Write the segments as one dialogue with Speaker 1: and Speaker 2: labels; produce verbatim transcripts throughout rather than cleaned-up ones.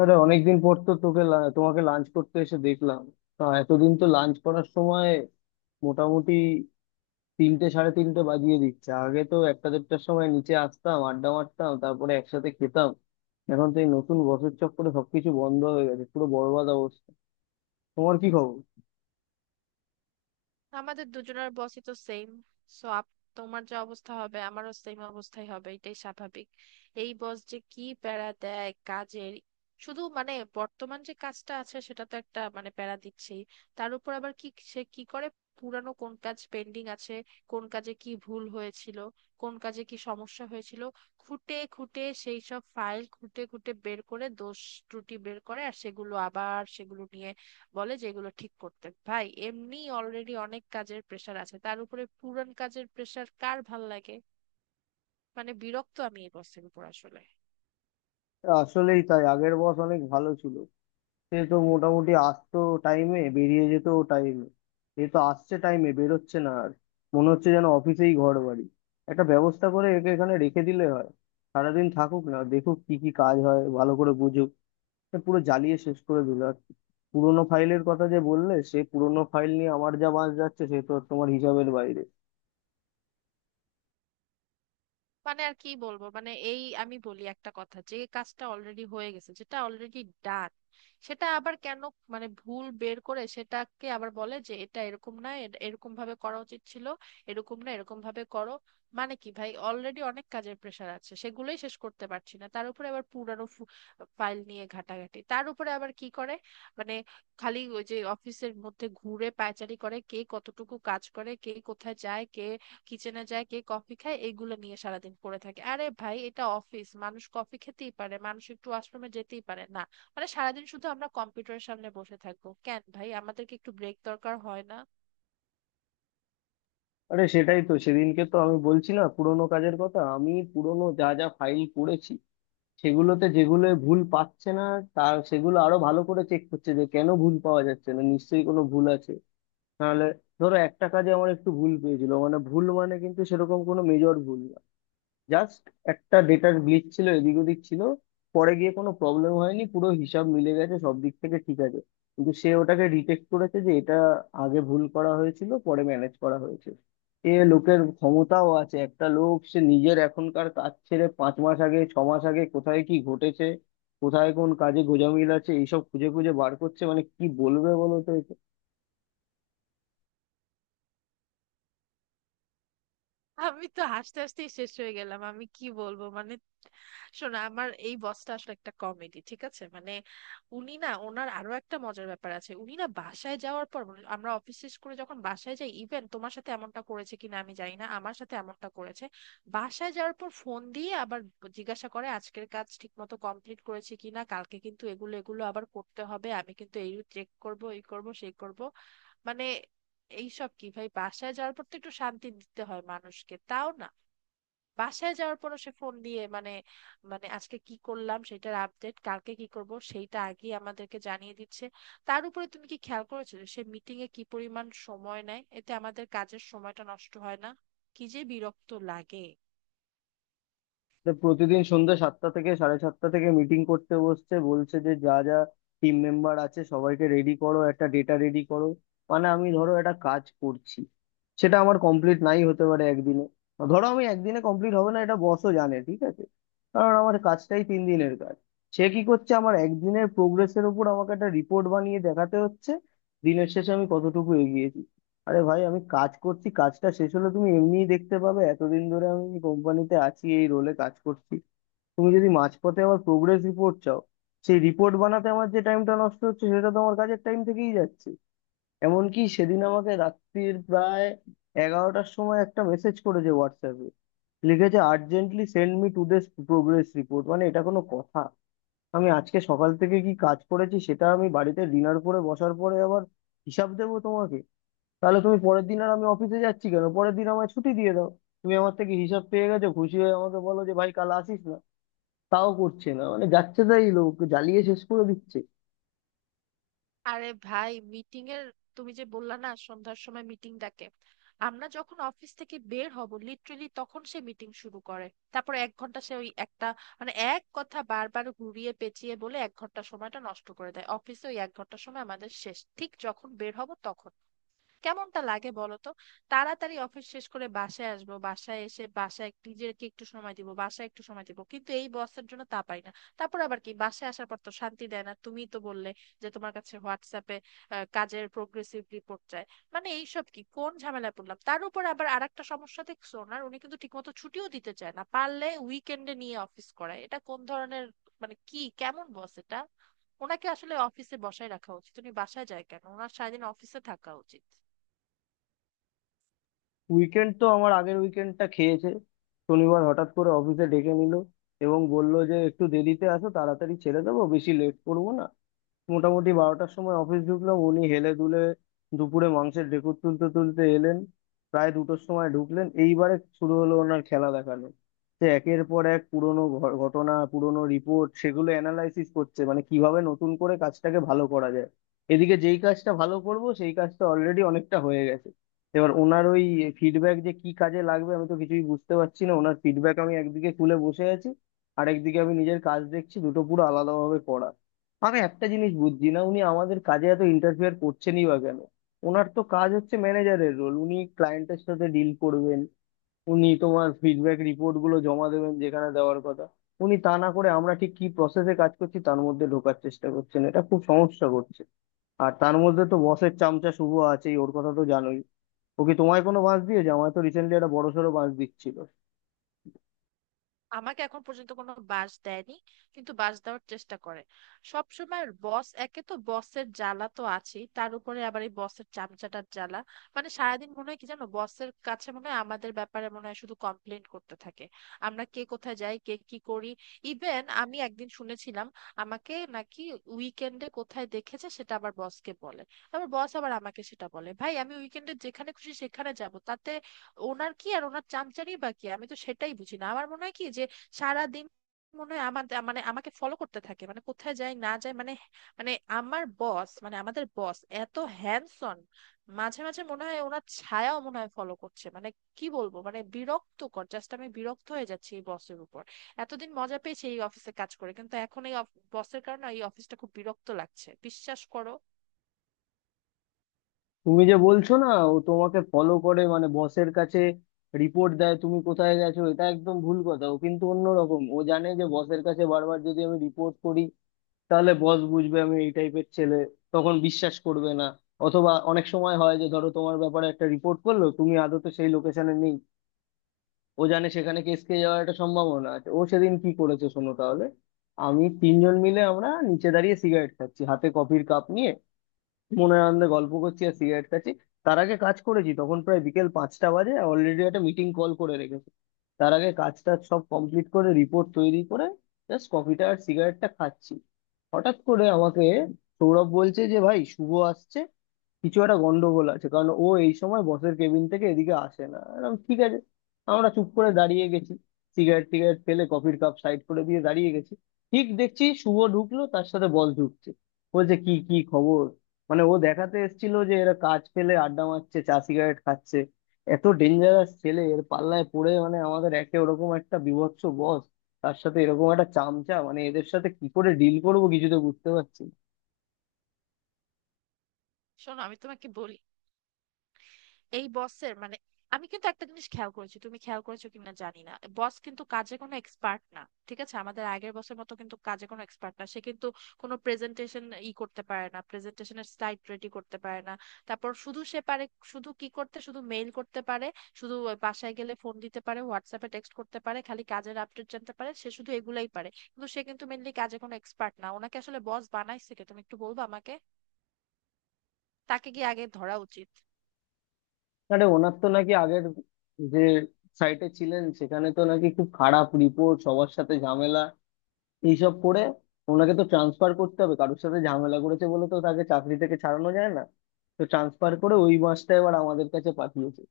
Speaker 1: আরে অনেকদিন পর তো তোকে লা- তোমাকে লাঞ্চ করতে এসে দেখলাম। আহ, এতদিন তো লাঞ্চ করার সময় মোটামুটি তিনটে সাড়ে তিনটে বাজিয়ে দিচ্ছে। আগে তো একটা দেড়টার সময় নিচে আসতাম, আড্ডা মারতাম, তারপরে একসাথে খেতাম। এখন তো এই নতুন বছর চক্করে সবকিছু বন্ধ হয়ে গেছে, পুরো বরবাদ অবস্থা। তোমার কি খবর?
Speaker 2: আমাদের দুজনের বসই তো সেম। সো আপ, তোমার যা অবস্থা হবে আমারও সেম অবস্থাই হবে, এটাই স্বাভাবিক। এই বস যে কি প্যারা দেয় কাজের! শুধু মানে, বর্তমান যে কাজটা আছে সেটা তো একটা মানে প্যারা দিচ্ছেই। তার উপর আবার কি সে কি করে, পুরানো কোন কাজ পেন্ডিং আছে, কোন কাজে কি ভুল হয়েছিল, কোন কাজে কি সমস্যা হয়েছিল, খুঁটে খুঁটে সেই সব ফাইল খুঁটে খুঁটে বের করে দোষ ত্রুটি বের করে, আর সেগুলো আবার সেগুলো নিয়ে বলে যে এগুলো ঠিক করতে। ভাই এমনি অলরেডি অনেক কাজের প্রেসার আছে, তার উপরে পুরান কাজের প্রেসার কার ভাল লাগে! মানে বিরক্ত আমি এই বসের উপর আসলে।
Speaker 1: আসলেই তাই, আগের বস অনেক ভালো ছিল। সে তো মোটামুটি আসতো টাইমে, বেরিয়ে যেত টাইমে। এ তো আসছে টাইমে, বেরোচ্ছে না আর। মনে হচ্ছে যেন অফিসেই ঘর বাড়ি। একটা ব্যবস্থা করে একে এখানে রেখে দিলে হয়। সারাদিন থাকুক, না দেখুক কি কি কাজ হয়, ভালো করে বুঝুক। এ পুরো জ্বালিয়ে শেষ করে দিল আর কি। পুরোনো ফাইলের কথা যে বললে, সে পুরোনো ফাইল নিয়ে আমার যা বাঁশ যাচ্ছে সে তো তোমার হিসাবের বাইরে।
Speaker 2: মানে আর কি বলবো, মানে এই আমি বলি একটা কথা, যে কাজটা অলরেডি হয়ে গেছে, যেটা অলরেডি ডান, সেটা আবার কেন মানে ভুল বের করে সেটাকে আবার বলে যে এটা এরকম না, এ- এরকম ভাবে করা উচিত ছিল, এরকম না এরকম ভাবে করো। মানে কি ভাই, অলরেডি অনেক কাজের প্রেশার আছে, সেগুলোই শেষ করতে পারছি না, তার উপরে আবার পুরানো ফাইল নিয়ে ঘাটাঘাটি। তার উপরে আবার কি করে মানে, খালি ওই যে অফিসের মধ্যে ঘুরে পায়চারি করে, কে কতটুকু কাজ করে, কে কোথায় যায়, কে কিচেনে যায়, কে কফি খায়, এগুলো নিয়ে সারাদিন পড়ে থাকে। আরে ভাই এটা অফিস, মানুষ কফি খেতেই পারে, মানুষ একটু ওয়াশরুমে যেতেই পারে না? মানে সারাদিন শুধু আমরা কম্পিউটারের সামনে বসে থাকবো কেন ভাই, আমাদেরকে একটু ব্রেক দরকার হয় না?
Speaker 1: আরে সেটাই তো, সেদিনকে তো আমি বলছি না পুরোনো কাজের কথা। আমি পুরোনো যা যা ফাইল করেছি, সেগুলোতে যেগুলো ভুল পাচ্ছে না, তার সেগুলো আরো ভালো করে চেক করছে, যে কেন ভুল পাওয়া যাচ্ছে না, নিশ্চয়ই কোনো ভুল আছে। নাহলে ধরো একটা কাজে আমার একটু ভুল পেয়েছিল, মানে ভুল মানে কিন্তু সেরকম কোনো মেজর ভুল না। জাস্ট একটা ডেটার গ্লিচ ছিল, এদিক ওদিক ছিল। পরে গিয়ে কোনো প্রবলেম হয়নি, পুরো হিসাব মিলে গেছে, সব দিক থেকে ঠিক আছে। কিন্তু সে ওটাকে ডিটেক্ট করেছে যে এটা আগে ভুল করা হয়েছিল, পরে ম্যানেজ করা হয়েছে। এ লোকের ক্ষমতাও আছে, একটা লোক সে নিজের এখনকার কাজ ছেড়ে পাঁচ মাস আগে ছ মাস আগে কোথায় কি ঘটেছে, কোথায় কোন কাজে গোঁজামিল আছে, এইসব খুঁজে খুঁজে বার করছে, মানে কি বলবে বলো তো একে?
Speaker 2: আমি তো হাসতে হাসতেই শেষ হয়ে গেলাম, আমি কি বলবো মানে। শোনো, আমার এই বসটা আসলে একটা কমেডি, ঠিক আছে মানে। উনি না, ওনার আরো একটা মজার ব্যাপার আছে। উনি না বাসায় যাওয়ার পর মানে, আমরা অফিস শেষ করে যখন বাসায় যাই, ইভেন তোমার সাথে এমনটা করেছে কিনা আমি জানি না, আমার সাথে এমনটা করেছে, বাসায় যাওয়ার পর ফোন দিয়ে আবার জিজ্ঞাসা করে আজকের কাজ ঠিক মতো কমপ্লিট করেছে কিনা, কালকে কিন্তু এগুলো এগুলো আবার করতে হবে, আমি কিন্তু এই চেক করব, এই করব, সেই করব। মানে এইসব কি ভাই, বাসায় যাওয়ার পর তো একটু শান্তি দিতে হয় মানুষকে, তাও না। বাসায় যাওয়ার পর সে ফোন দিয়ে মানে, মানে আজকে কি করলাম সেটার আপডেট, কালকে কি করব সেইটা আগে আমাদেরকে জানিয়ে দিচ্ছে। তার উপরে তুমি কি খেয়াল করেছো যে সে মিটিং এ কি পরিমাণ সময় নেয়, এতে আমাদের কাজের সময়টা নষ্ট হয় না? কি যে বিরক্ত লাগে!
Speaker 1: তো প্রতিদিন সন্ধ্যা সাতটা থেকে সাড়ে সাতটা থেকে মিটিং করতে বসছে, বলছে যে যা যা টিম মেম্বার আছে সবাইকে রেডি করো, একটা ডেটা রেডি করো। মানে আমি ধরো একটা কাজ করছি, সেটা আমার কমপ্লিট নাই হতে পারে একদিনে। ধরো আমি একদিনে কমপ্লিট হবে না, এটা বসও জানে ঠিক আছে, কারণ আমার কাজটাই তিন দিনের কাজ। সে কি করছে, আমার একদিনের প্রোগ্রেসের উপর আমাকে একটা রিপোর্ট বানিয়ে দেখাতে হচ্ছে দিনের শেষে আমি কতটুকু এগিয়েছি। আরে ভাই আমি কাজ করছি, কাজটা শেষ হলে তুমি এমনিই দেখতে পাবে। এতদিন ধরে আমি কোম্পানিতে আছি, এই রোলে কাজ করছি। তুমি যদি মাঝপথে আবার প্রোগ্রেস রিপোর্ট চাও, সেই রিপোর্ট বানাতে আমার যে টাইমটা নষ্ট হচ্ছে, সেটা তো আমার কাজের টাইম থেকেই যাচ্ছে। এমনকি সেদিন আমাকে রাত্রির প্রায় এগারোটার সময় একটা মেসেজ করেছে হোয়াটসঅ্যাপে, লিখেছে urgently send me to this progress report. মানে এটা কোনো কথা? আমি আজকে সকাল থেকে কি কাজ করেছি সেটা আমি বাড়িতে ডিনার করে বসার পরে আবার হিসাব দেবো তোমাকে? তাহলে তুমি পরের দিন আর আমি অফিসে যাচ্ছি কেন, পরের দিন আমায় ছুটি দিয়ে দাও। তুমি আমার থেকে হিসাব পেয়ে গেছো, খুশি হয়ে আমাকে বলো যে ভাই কাল আসিস না। তাও করছে না, মানে যাচ্ছে তাই লোক জ্বালিয়ে শেষ করে দিচ্ছে।
Speaker 2: আরে ভাই মিটিং এর, তুমি যে বললা না সন্ধ্যার সময় মিটিং ডাকে, আমরা যখন অফিস থেকে বের হব লিটারেলি তখন সে মিটিং শুরু করে। তারপর এক ঘন্টা সে ওই একটা মানে এক কথা বারবার ঘুরিয়ে পেঁচিয়ে বলে, এক ঘন্টা সময়টা নষ্ট করে দেয় অফিসে, ওই এক ঘন্টা সময় আমাদের শেষ, ঠিক যখন বের হব তখন। কেমনটা লাগে বলো তো। তাড়াতাড়ি অফিস শেষ করে বাসায় আসবো, বাসায় এসে বাসায় নিজেকে একটু সময় দিব, বাসায় একটু সময় দিব, কিন্তু এই বসের জন্য তা পারি না। তারপর আবার কি, বাসায় আসার পর তো শান্তি দেয় না, তুমি তো বললে যে তোমার কাছে হোয়াটসঅ্যাপে আহ, কাজের প্রোগ্রেসিভ রিপোর্ট চায়। মানে এইসব কি, কোন ঝামেলায় পড়লাম। তার উপর আবার আরেকটা সমস্যা দেখছো ওনার, উনি কিন্তু ঠিকমতো ছুটিও দিতে চায় না, পারলে উইকেন্ডে নিয়ে অফিস করায়। এটা কোন ধরনের মানে, কি কেমন বস এটা! ওনাকে আসলে অফিসে বসায় রাখা উচিত, উনি বাসায় যায় কেন, ওনার সারাদিন অফিসে থাকা উচিত।
Speaker 1: উইকেন্ড তো আমার আগের উইকেন্ডটা খেয়েছে। শনিবার হঠাৎ করে অফিসে ডেকে নিল এবং বলল যে একটু দেরিতে আসো, তাড়াতাড়ি ছেড়ে দেবো, বেশি লেট করবো না। মোটামুটি বারোটার সময় অফিস ঢুকলাম, উনি হেলে দুলে দুপুরে মাংসের ঢেকুর তুলতে তুলতে এলেন প্রায় দুটোর সময় ঢুকলেন। এইবারে শুরু হলো ওনার খেলা দেখানো। সে একের পর এক পুরনো ঘ- ঘটনা পুরনো রিপোর্ট সেগুলো অ্যানালাইসিস করছে, মানে কিভাবে নতুন করে কাজটাকে ভালো করা যায়। এদিকে যেই কাজটা ভালো করব সেই কাজটা অলরেডি অনেকটা হয়ে গেছে। এবার ওনার ওই ফিডব্যাক যে কি কাজে লাগবে আমি তো কিছুই বুঝতে পারছি না। ওনার ফিডব্যাক আমি একদিকে খুলে বসে আছি, আরেকদিকে আমি নিজের কাজ দেখছি, দুটো পুরো আলাদাভাবে করা। আমি একটা জিনিস বুঝছি না, উনি আমাদের কাজে এত ইন্টারফিয়ার করছেনই বা কেন। ওনার তো কাজ হচ্ছে ম্যানেজারের রোল, উনি ক্লায়েন্টের সাথে ডিল করবেন, উনি তোমার ফিডব্যাক রিপোর্ট গুলো জমা দেবেন যেখানে দেওয়ার কথা। উনি তা না করে আমরা ঠিক কি প্রসেসে কাজ করছি তার মধ্যে ঢোকার চেষ্টা করছেন, এটা খুব সমস্যা করছে। আর তার মধ্যে তো বসের চামচা শুভ আছেই, ওর কথা তো জানোই। ও কি তোমায় কোনো বাঁশ দিয়েছে? আমায় তো রিসেন্টলি একটা বড়সড় বাঁশ দিচ্ছিল।
Speaker 2: আমাকে এখন পর্যন্ত কোনো বাস দেয়নি, কিন্তু বাস দেওয়ার চেষ্টা করে সব সময় বস। একে তো বসের জ্বালা তো আছেই, তার উপরে আবার এই বসের চামচাটার জ্বালা। মানে সারাদিন মনে হয় কি জানো, বসের কাছে মনে হয় আমাদের ব্যাপারে মনে হয় শুধু কমপ্লেন করতে থাকে। আমরা কে কোথায় যাই, কে কি করি। ইভেন আমি একদিন শুনেছিলাম আমাকে নাকি উইকেন্ডে কোথায় দেখেছে, সেটা আবার বসকে বলে, আবার বস আবার আমাকে সেটা বলে। ভাই আমি উইকেন্ডে যেখানে খুশি সেখানে যাব, তাতে ওনার কি, আর ওনার চামচারি বা কি, আমি তো সেটাই বুঝি না। আমার মনে হয় কি যে সারাদিন মনে হয় আমাদের মানে আমাকে ফলো করতে থাকে মানে, কোথায় যায় না যায় মানে, মানে আমার বস মানে আমাদের বস এত হ্যান্ডসন, মাঝে মাঝে মনে হয় ওনার ছায়াও মনে হয় ফলো করছে মানে। কি বলবো মানে, বিরক্তকর, জাস্ট আমি বিরক্ত হয়ে যাচ্ছি এই বসের উপর। এতদিন মজা পেয়েছি এই অফিসে কাজ করে, কিন্তু এখন এই বসের কারণে এই অফিসটা খুব বিরক্ত লাগছে, বিশ্বাস করো।
Speaker 1: তুমি যে বলছো না ও তোমাকে ফলো করে মানে বসের কাছে রিপোর্ট দেয় তুমি কোথায় গেছো, এটা একদম ভুল কথা। ও কিন্তু অন্যরকম, ও জানে যে বসের কাছে বারবার যদি আমি রিপোর্ট করি, তাহলে বস বুঝবে আমি এই টাইপের ছেলে, তখন বিশ্বাস করবে না। অথবা অনেক সময় হয় যে ধরো তোমার ব্যাপারে একটা রিপোর্ট করলো, তুমি আদতে সেই লোকেশনে নেই, ও জানে সেখানে কেস খেয়ে যাওয়ার একটা সম্ভাবনা আছে। ও সেদিন কি করেছে শোনো তাহলে। আমি তিনজন মিলে আমরা নিচে দাঁড়িয়ে সিগারেট খাচ্ছি হাতে কফির কাপ নিয়ে, মনে আনন্দে গল্প করছি আর সিগারেট খাচ্ছি। তার আগে কাজ করেছি, তখন প্রায় বিকেল পাঁচটা বাজে, অলরেডি একটা মিটিং কল করে রেখেছি তার আগে, কাজটা সব কমপ্লিট করে রিপোর্ট তৈরি করে জাস্ট কফিটা আর সিগারেটটা খাচ্ছি। হঠাৎ করে আমাকে সৌরভ বলছে যে ভাই শুভ আসছে, কিছু একটা গন্ডগোল আছে, কারণ ও এই সময় বসের কেবিন থেকে এদিকে আসে না এরকম, ঠিক আছে। আমরা চুপ করে দাঁড়িয়ে গেছি, সিগারেট টিগারেট ফেলে কফির কাপ সাইড করে দিয়ে দাঁড়িয়ে গেছি। ঠিক দেখছি শুভ ঢুকলো, তার সাথে বল ঢুকছে, বলছে কি কি খবর। মানে ও দেখাতে এসেছিল যে এরা কাজ ফেলে আড্ডা মারছে, চা সিগারেট খাচ্ছে। এত ডেঞ্জারাস ছেলে এর পাল্লায় পড়ে, মানে আমাদের একে ওরকম একটা বীভৎস বস, তার সাথে এরকম একটা চামচা, মানে এদের সাথে কি করে ডিল করবো কিছু তো বুঝতে পারছি না।
Speaker 2: শোনো আমি তোমাকে বলি, এই বসের মানে, আমি কিন্তু একটা জিনিস খেয়াল করেছি, তুমি খেয়াল করেছো কিনা জানি না, বস কিন্তু কাজে কোনো এক্সপার্ট না, ঠিক আছে, আমাদের আগের বসের মতো কিন্তু কাজে কোনো এক্সপার্ট না সে। কিন্তু কোনো প্রেজেন্টেশন ই করতে পারে না, প্রেজেন্টেশনের স্লাইড রেডি করতে পারে না। তারপর শুধু সে পারে, শুধু কি করতে, শুধু মেইল করতে পারে, শুধু ওই বাসায় গেলে ফোন দিতে পারে, হোয়াটসঅ্যাপে টেক্সট করতে পারে, খালি কাজের আপডেট জানতে পারে, সে শুধু এগুলাই পারে, কিন্তু সে কিন্তু মেনলি কাজে কোনো এক্সপার্ট না। ওনাকে আসলে বস বানাইছে কে, তুমি একটু বলবা আমাকে, তাকে গিয়ে আগে ধরা উচিত।
Speaker 1: আরে ওনার তো নাকি আগের যে সাইটে ছিলেন সেখানে তো নাকি খুব খারাপ রিপোর্ট, সবার সাথে ঝামেলা এইসব করে। ওনাকে তো ট্রান্সফার করতে হবে, কারোর সাথে ঝামেলা করেছে বলে তো তাকে চাকরি থেকে ছাড়ানো যায় না। তো ট্রান্সফার করে ওই মাসটা এবার আমাদের কাছে পাঠিয়েছে।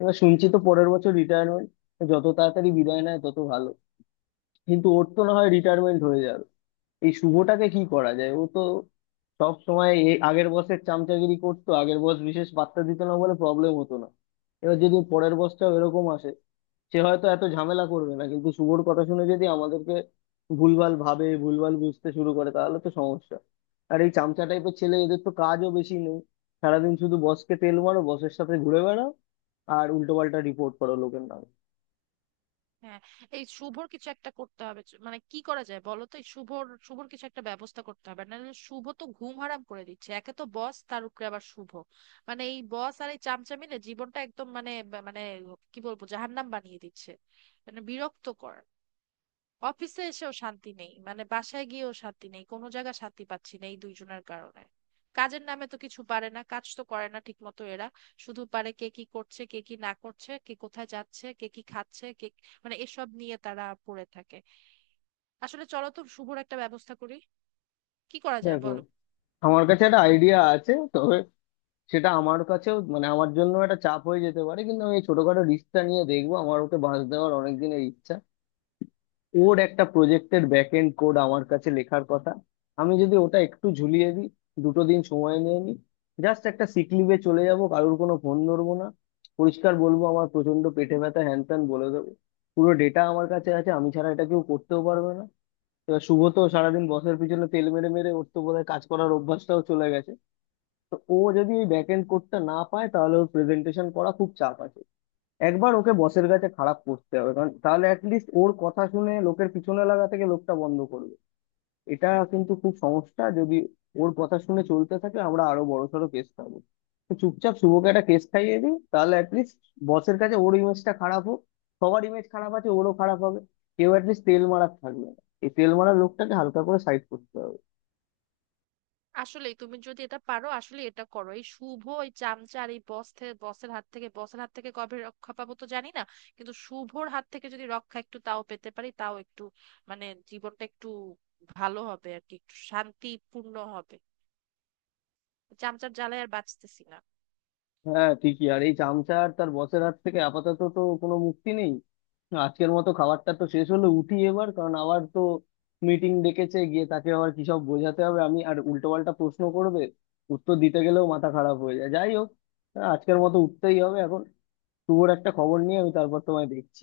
Speaker 1: এবার শুনছি তো পরের বছর রিটায়ারমেন্ট, যত তাড়াতাড়ি বিদায় নেয় তত ভালো। কিন্তু ওর তো না হয় রিটায়ারমেন্ট হয়ে যাবে, এই শুভটাকে কি করা যায়? ও তো সব সময় এই আগের বসের চামচাগিরি করতো, আগের বস বিশেষ পাত্তা দিত না বলে প্রবলেম হতো না। এবার যদি পরের বসটাও এরকম আসে, সে হয়তো এত ঝামেলা করবে না, কিন্তু শুভর কথা শুনে যদি আমাদেরকে ভুলভাল ভাবে ভুলভাল বুঝতে শুরু করে তাহলে তো সমস্যা। আর এই চামচা টাইপের ছেলে, এদের তো কাজও বেশি নেই। সারাদিন শুধু বসকে তেল মারো, বসের সাথে ঘুরে বেড়াও, আর উল্টো পাল্টা রিপোর্ট করো লোকের নামে।
Speaker 2: হ্যাঁ, এই শুভর কিছু একটা করতে হবে, চ- মানে কি করা যায় বলো তো, এই শুভর শুভর কিছু একটা ব্যবস্থা করতে হবে, নাহলে শুভ তো ঘুম হারাম করে দিচ্ছে, একে তো বস তার উপরে আবার শুভ। মানে এই বস আর এই চামচা মিলে জীবনটা একদম মানে বা- মানে কি বলবো, জাহান্নাম বানিয়ে দিচ্ছে। মানে বিরক্তকর, অফিসে এসেও শান্তি নেই, মানে বাসায় গিয়েও শান্তি নেই, কোনো জায়গা শান্তি পাচ্ছি না এই দুইজনের কারণে। কাজের নামে তো কিছু পারে না, কাজ তো করে না ঠিক মতো এরা। শুধু পারে কে কি করছে, কে কি না করছে, কে কোথায় যাচ্ছে, কে কি খাচ্ছে কে, মানে এসব নিয়ে তারা পড়ে থাকে। আসলে চলো তো শুভর একটা ব্যবস্থা করি, কি করা যায়
Speaker 1: দেখো,
Speaker 2: বলো।
Speaker 1: আমার কাছে একটা আইডিয়া আছে, তবে সেটা আমার কাছেও মানে আমার জন্য একটা চাপ হয়ে যেতে পারে, কিন্তু আমি এই ছোটখাটো রিস্কটা নিয়ে দেখবো, আমার ওকে বাঁশ দেওয়ার অনেক দিনের ইচ্ছা। ওর একটা প্রজেক্টের ব্যাক এন্ড কোড আমার কাছে লেখার কথা, আমি যদি ওটা একটু ঝুলিয়ে দিই, দুটো দিন সময় নিয়ে নিই, জাস্ট একটা সিক লিভে চলে যাব, কারোর কোনো ফোন ধরবো না, পরিষ্কার বলবো আমার প্রচন্ড পেটে ব্যথা হ্যান ত্যান বলে দেবো। পুরো ডেটা আমার কাছে আছে, আমি ছাড়া এটা কেউ করতেও পারবে না। এবার শুভ তো সারাদিন বসের পিছনে তেল মেরে মেরে ওর তো বোধহয় কাজ করার অভ্যাসটাও চলে গেছে। তো ও যদি এই ব্যাক এন্ড কোডটা না পায় তাহলে ওর প্রেজেন্টেশন করা খুব চাপ আছে। একবার ওকে বসের কাছে খারাপ করতে হবে, কারণ তাহলে অ্যাটলিস্ট ওর কথা শুনে লোকের পিছনে লাগা থেকে লোকটা বন্ধ করবে। এটা কিন্তু খুব সমস্যা, যদি ওর কথা শুনে চলতে থাকে আমরা আরো বড়সড় কেস পাবো। তো চুপচাপ শুভকে একটা কেস খাইয়ে দিই, তাহলে অ্যাটলিস্ট বসের কাছে ওর ইমেজটা খারাপ হোক। সবার ইমেজ খারাপ আছে, ওরও খারাপ হবে, কেউ অ্যাটলিস্ট তেল মারার থাকবে না। এই তেল মারার লোকটাকে হালকা করে সাইড করতে হবে।
Speaker 2: আসলে তুমি যদি এটা পারো, আসলে এটা করো, এই শুভ ওই চামচা আর এই বস থেকে, বসের হাত থেকে বসের হাত থেকে কবে রক্ষা পাবো তো জানি না, কিন্তু শুভর হাত থেকে যদি রক্ষা একটু তাও পেতে পারি, তাও একটু মানে জীবনটা একটু ভালো হবে আর কি, একটু শান্তিপূর্ণ হবে। চামচার জ্বালায় আর বাঁচতেছি না।
Speaker 1: হ্যাঁ ঠিকই, আর এই চামচা আর তার বসের হাত থেকে আপাতত তো কোনো মুক্তি নেই। আজকের মতো খাবারটা তো শেষ হলো, উঠি এবার, কারণ আবার তো মিটিং ডেকেছে, গিয়ে তাকে আবার কি সব বোঝাতে হবে, আমি আর উল্টো পাল্টা প্রশ্ন করবে, উত্তর দিতে গেলেও মাথা খারাপ হয়ে যায়। যাই হোক, আজকের মতো উঠতেই হবে এখন। শুভর একটা খবর নিয়ে আমি তারপর তোমায় দেখছি।